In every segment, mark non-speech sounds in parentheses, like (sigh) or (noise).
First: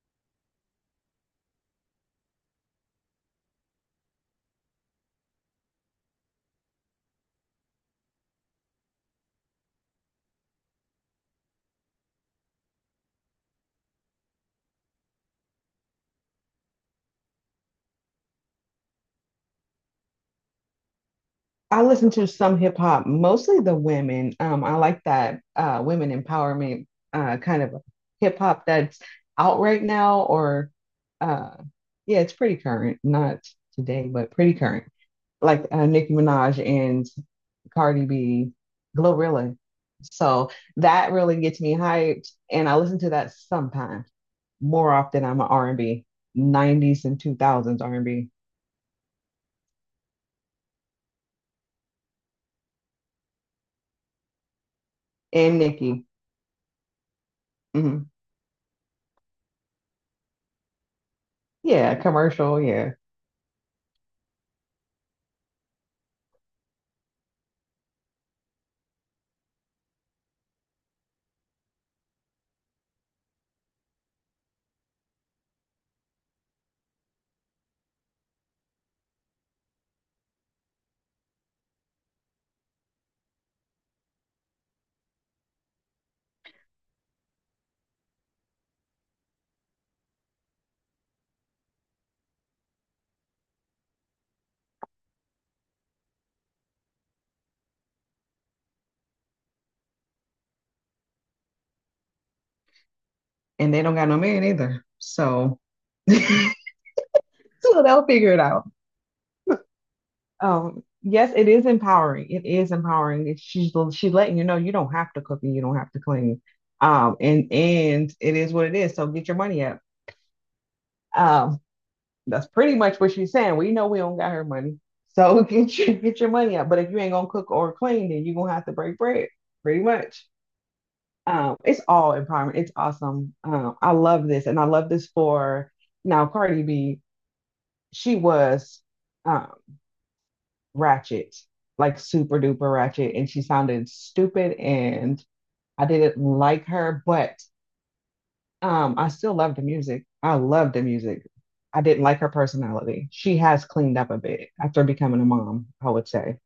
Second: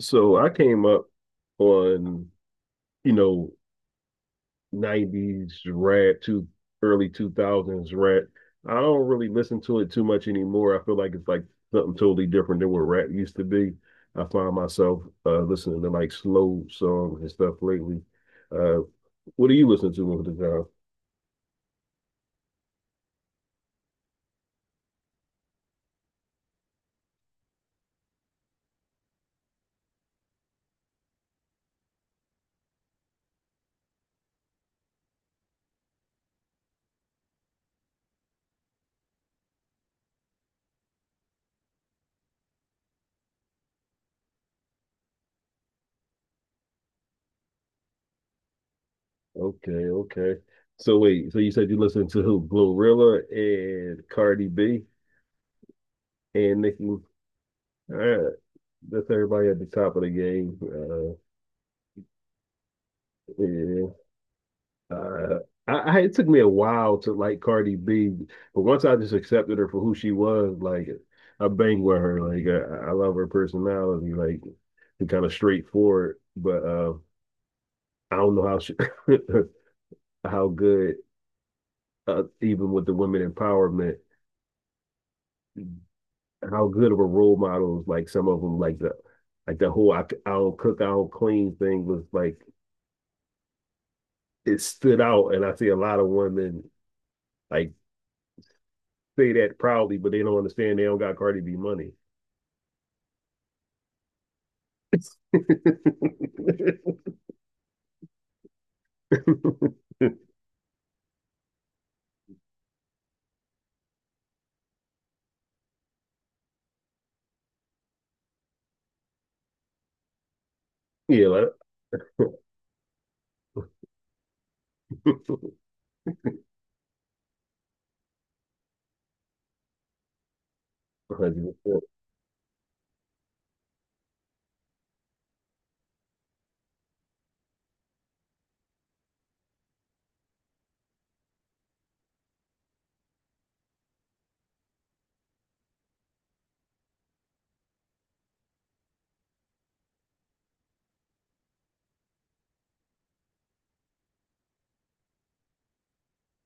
So I came up on, you know, 90s rap to early 2000s rap. I don't really listen to it too much anymore. I feel like it's like something totally different than what rap used to be. I find myself listening to like slow songs and stuff lately. Uh, what do you listen to over the time? I listen to some hip hop, mostly the women. I like that women empowerment kind of hip hop that's out right now, or uh, yeah, it's pretty current, not today, but pretty current. Like Nicki Minaj and Cardi B, Glorilla. So that really gets me hyped, and I listen to that sometimes. More often, I'm an R&B, 90s and 2000s R&B, and B, Okay, okay. So wait, so you said you listen to who? Glorilla and Cardi B and Nicki. and Nicki. All Hmm. right, that's everybody at the top of the game. Yeah, commercial, yeah. Yeah. Uh, I it took me a while to like Cardi B, but once I just accepted her for who she was, like I bang with her. Like I love her personality, like and kind of straightforward. But I don't know how (laughs) how good even with the women empowerment, how good of a role models like some of them like the whole I don't cook I don't clean thing was like it stood out, and I see a lot of women like say that proudly, but they don't understand they don't got Cardi B money. And they don't got no man either. So, (laughs) (laughs) so they'll figure it out. Yes, it is empowering. It is empowering. She's letting you know you don't have to cook and you don't have to clean. And it is what it is. So get your money up. Yeah, like, Um, that's pretty much what she's saying. We know we don't got her money, so (laughs) get your money up. But if you ain't gonna cook or clean, then you're gonna have to break bread, pretty much. It's all empowerment. It's awesome. I love this, and I love this for now. Cardi B, she was, um, ratchet, like super duper ratchet, and she sounded stupid, and I didn't like her, but I still loved the music. I loved the music. I didn't like her personality. She has cleaned up a bit after becoming a mom, I would say,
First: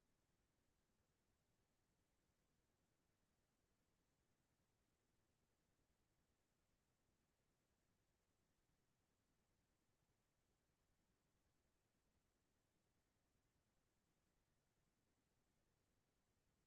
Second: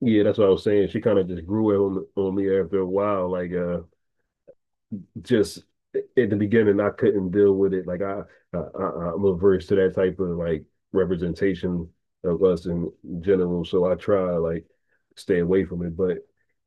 yeah, that's what I was saying. She kind of just grew it on me after a while. Like, just at the beginning I couldn't deal with it. Like I am averse to that type of like representation of us in general. So I try like stay away from it. But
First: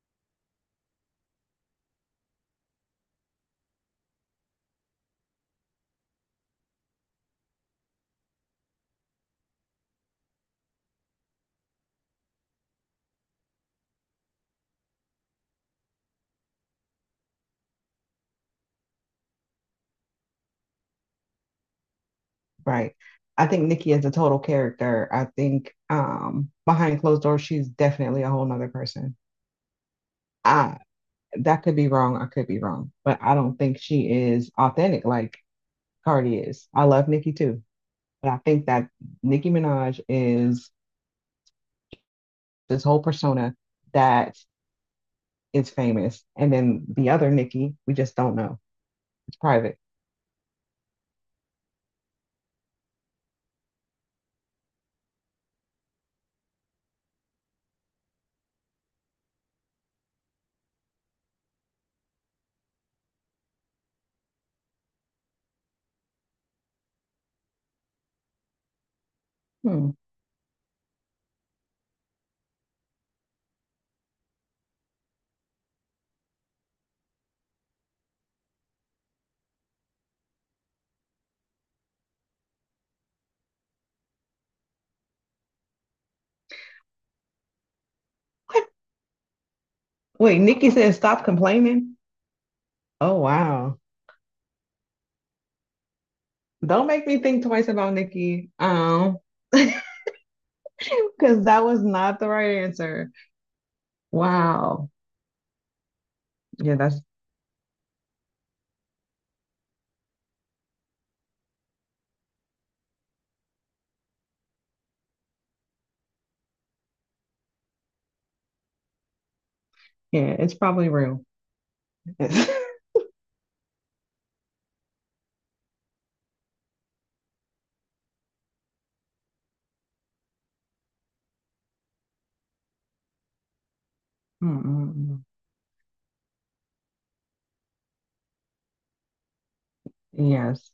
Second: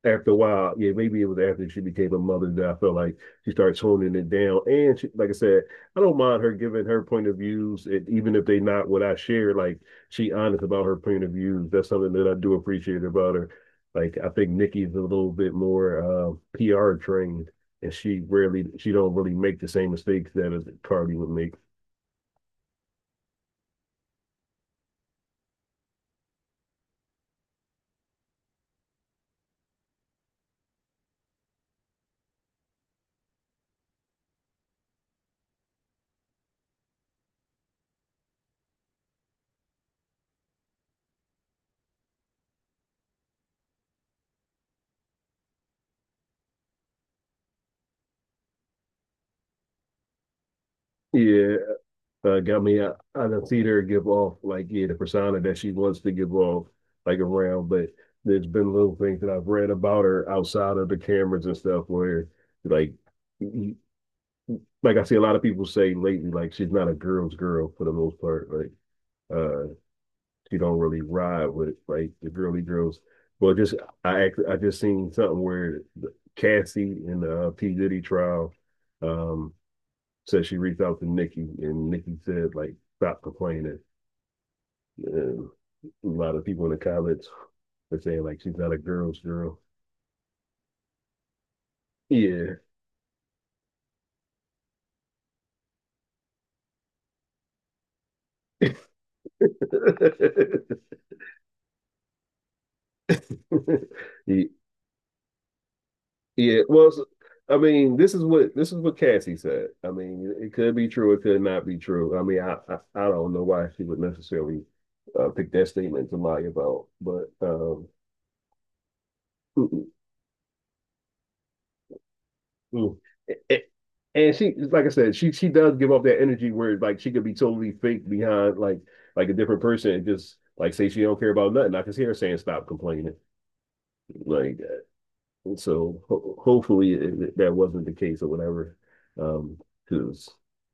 after a while, yeah, maybe it was after she became a mother that I felt like she started toning it down. And she, like I said, I don't mind her giving her point of views, and even if they not what I share. Like she honest about her point of views. That's something that I do appreciate about her. Like I think Nikki's a little bit more PR trained, and she don't really make the same mistakes that a Cardi would make. right? I think Nikki is a total character. I think, behind closed doors, she's definitely a whole nother person. I, that could be wrong. I could be wrong, but I don't think she is authentic like Cardi is. I love Nikki too. But I think that Nicki Minaj is this whole persona that is famous. And then the other Nicki, we just don't know. It's private. Yeah, got me. I done seen her give off like yeah the persona that she wants to give off like around, but there's been little things that I've read about her outside of the cameras and stuff where like like I see a lot of people say lately like she's not a girl's girl for the most part, like uh Hmm. she don't really ride with like the girly girls. But just I just seen something where Cassie in the P Diddy trial, um, said she reached out to Nikki, and Nikki said like stop complaining. And a lot of people in the comments are saying like she's What? not a girl's girl. Wait, Nicki says stop complaining. Yeah. Oh wow. Don't make me think twice about Nicki. (laughs) (laughs) Because that was not the right answer. Yeah, Wow. yeah, Yeah, that's, I mean, this is what Cassie said. I mean, it could be true, it could not be true. I mean, I don't know why she would necessarily pick that statement to lie about, but mm-mm, yeah, it's probably real. mm. A- and she, like I said, she does give off that energy where like she could be totally fake behind like a different person and just like say she don't care about nothing. I can hear her saying stop complaining like that. (laughs) So ho hopefully that wasn't the case or whatever. Um, because Yes.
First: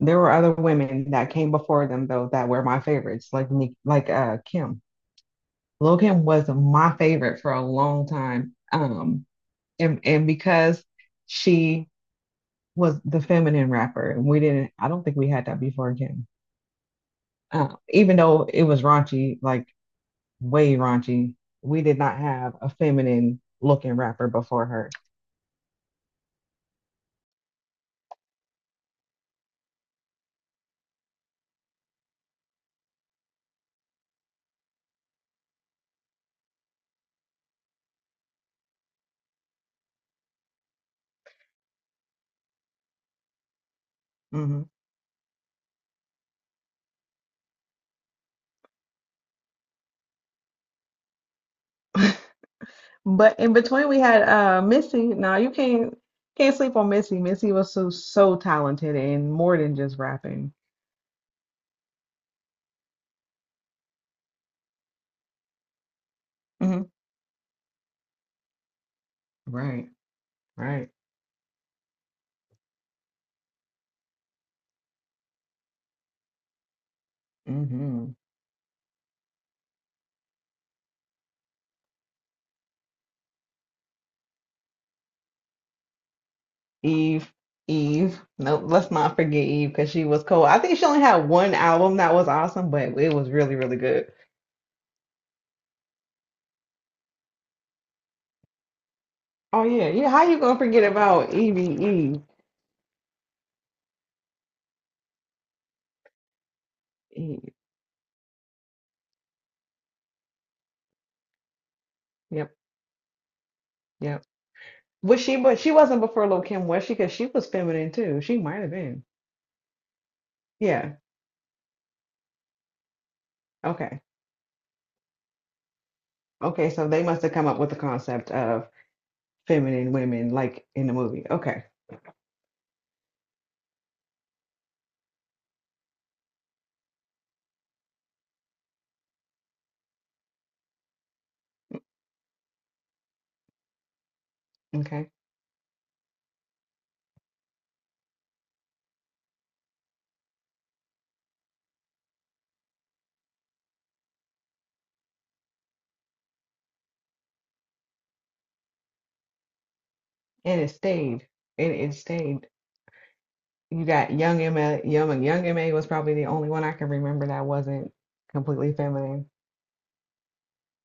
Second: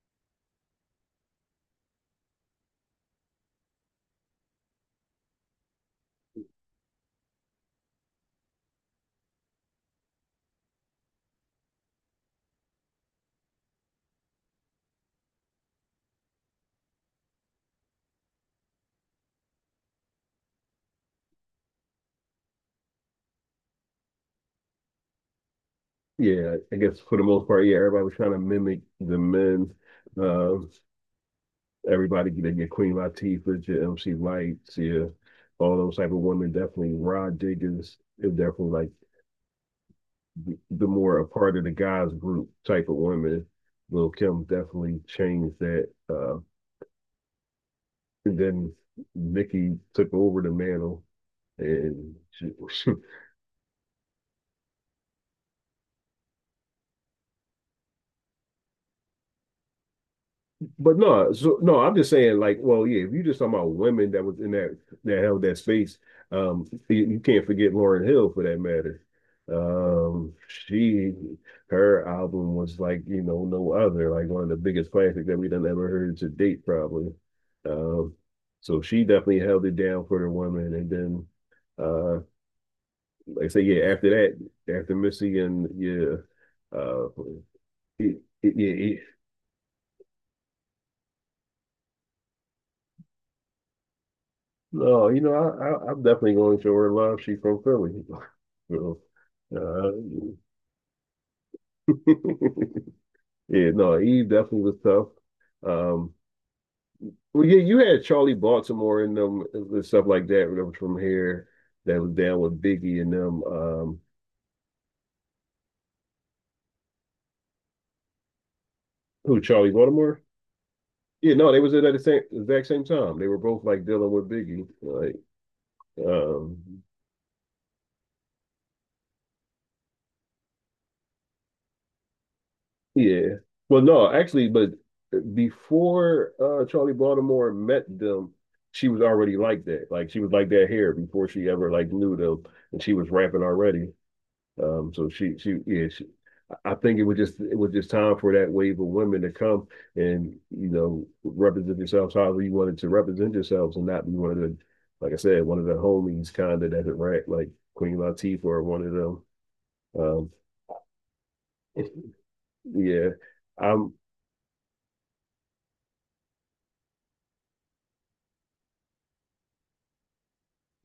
There were other women that came before them though that were my favorites, like Nick, like Kim. Logan was my favorite for a long time. And because she was the feminine rapper, and we didn't, I don't think we had that before Kim. Even though it was raunchy, like way raunchy, we did not have a feminine looking rapper before her. Yeah, I guess for the most part, yeah, everybody was trying to mimic the men. Um, Everybody they get Queen Latifah, your MC Lights, yeah, all those type of women. Definitely Rod Diggins is definitely like the more a part of the guys group type of women. Lil Kim Mhm. definitely changed that. And then Nicki took over the mantle, and (laughs) she. (laughs) But in between, we had Missy. Now you can't sleep on Missy. Missy was so talented and more than just rapping. But no, so no, I'm just saying, like, well, yeah, if you're just talking about women that was in that that held that space, Mhm. you can't forget Lauryn Hill for that matter. Right, right. She Her album was like, no other, like one of the biggest classics that we done ever heard to date, probably. Mm-hmm. Um, so she definitely held it down for the women. And then, uh, like I say, yeah, after that, after Missy, and Eve, yeah, Eve. Nope, let's yeah, not forget Eve because she was cool. I think she only had one album that was awesome, but it was really, really good. no, I'm definitely going to show her love. She's from Philly. (laughs) So, Oh yeah, uh, yeah. How you gonna forget about Evie Eve? (laughs) yeah, no, Eve definitely was tough. Um, well, Eve. yeah, you had Charlie Baltimore in them and stuff like that. Remember from here that was down Yep, with Biggie and them. Yep. Was she? But she wasn't before Lil Kim, was she? Because she was feminine too. She might have been. Who, Charlie Baltimore? Yeah. Yeah, no, they was in at the same exact same time. They were both like Okay. dealing with Biggie. Like, Okay. um, So they must have come up with the concept of feminine women, like in the movie. Okay. yeah. Well, no, actually, but before Charlie Baltimore met them, she was already like that. Like she was like that hair before she ever like knew them, and she was rapping already. Um, so Okay. she she yeah, she, I think it was just time for that wave of women to come and represent yourselves however you wanted to represent yourselves and not be one of the, like I said, one of the homies kind of that had rap, like Queen Latifah or one of them. Um, And it stayed. And it stayed. (laughs) yeah, You I'm got Young M.A. Young and Young M.A. was probably the only one I can remember that wasn't completely feminine.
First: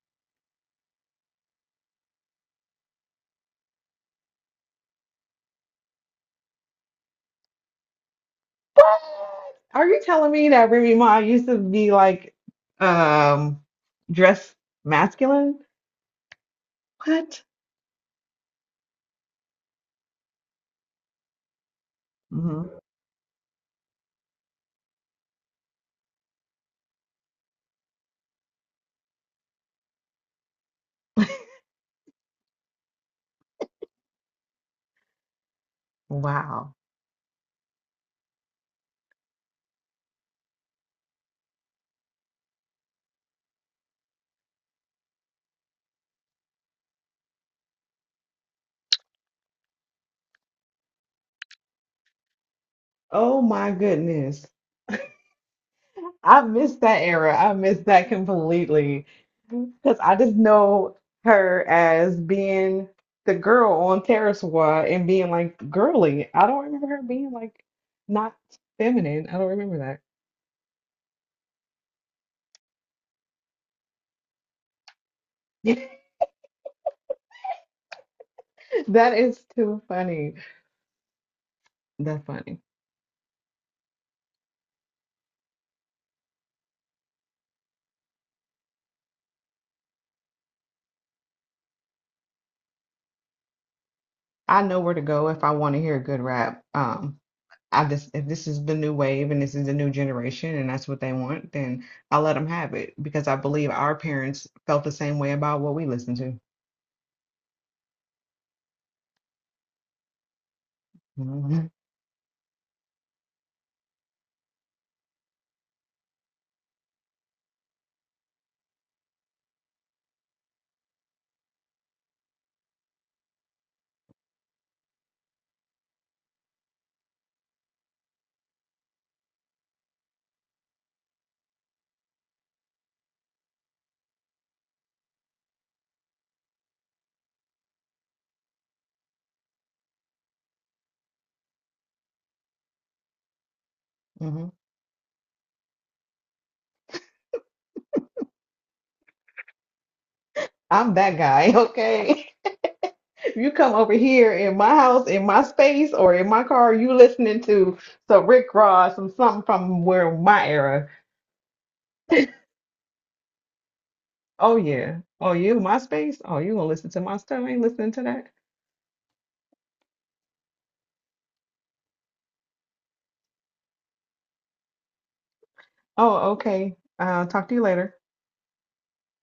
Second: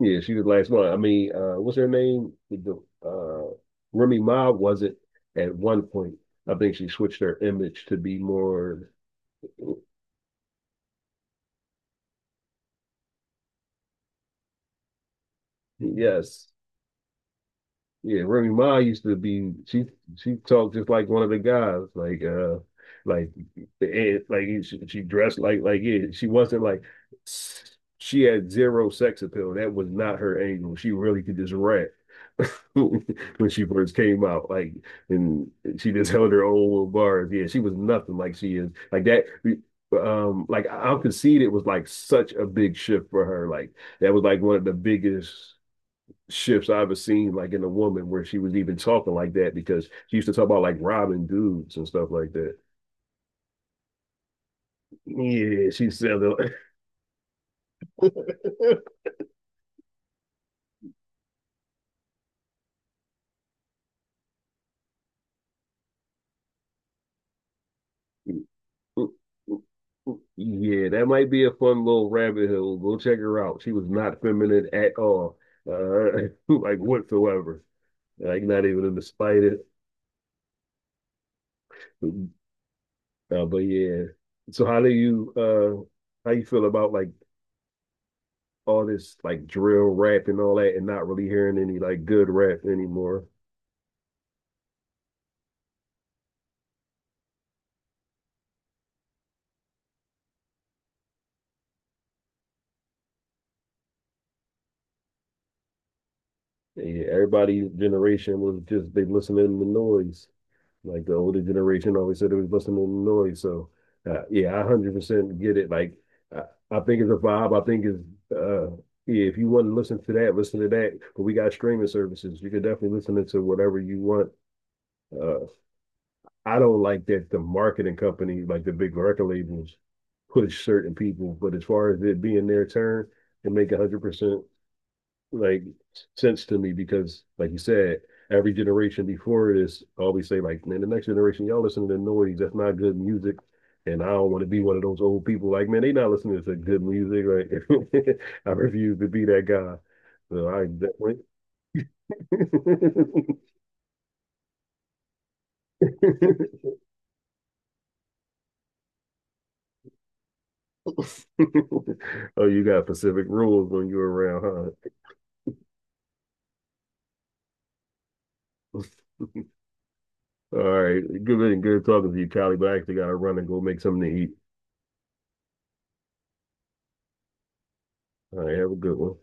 Yeah, she was the last one. I mean, what's her name? The Remy Ma was it at one point. I think she switched her image to be more. What? Are you telling me that Remy Ma used to be like, um dressed masculine? Yes, What? yeah, Remy Ma used to be, she talked just like one of the guys, like uh Hmm. like and like she dressed like yeah, she wasn't like she had zero sex appeal. That was not her angle. She really could just rap (laughs) when she first came out. Like and she just held her own Wow. little bars. Yeah, she was nothing like she is. Like that I'll concede it was like such a big shift for her. Like that was like one of the biggest shifts I've ever seen, like in a woman, where she was even talking like that because she used to talk about like robbing dudes and stuff like that. Oh my goodness. Yeah, she I sounded miss that era. I miss that like. completely. (laughs) Because I just know her as being the girl on Terrace Squad and being like girly. I don't remember her being like not feminine. I don't remember that. Yeah, that might be a fun little rabbit hole. Go check her out. She was not feminine at all, (laughs) (laughs) like whatsoever. Like not even in the That is slightest. too funny. Uh, That's funny. but yeah. So uh how you feel about like all this like drill rap and all that, and not really hearing any like good rap anymore? I know where to go if I want to hear good rap. I just, if this is the new wave and this is the new generation and that's what they want, then I let them have it because I believe our parents felt the same way about what we listened Yeah, everybody's generation was just they listening to noise. Like the older to. (laughs) generation always said it was listening to noise. So yeah, I 100% get it. Like I, I think it's a vibe. I think it's uh yeah, if you want to listen to that, listen to that. But we got streaming services. You can definitely listen to whatever you want. Uh I don't like that the marketing company, like the big record labels, push certain people. But as far as it being their turn and make 100% like sense to me, because like you said, every generation before this always say like, man, the next generation y'all listen to the noise. That's not good music. And I don't want to Hmm. be one of those old people like, man, they not listening to good music. Like, (laughs) I refuse to be that guy. So I I'm that definitely. guy, (laughs) okay? (laughs) You come over here in my house, in my space, or in my car, you listening to some Rick Ross, some something from where my era. (laughs) Oh, you got Pacific rules when you're Oh around, yeah. Oh, you my space? Oh, you gonna listen to my stuff? I ain't listening to that. huh? All right, good, good talking to you, Callie. But I actually got to run and go make something to eat. Oh, okay. Talk to you later. All right, have a good one.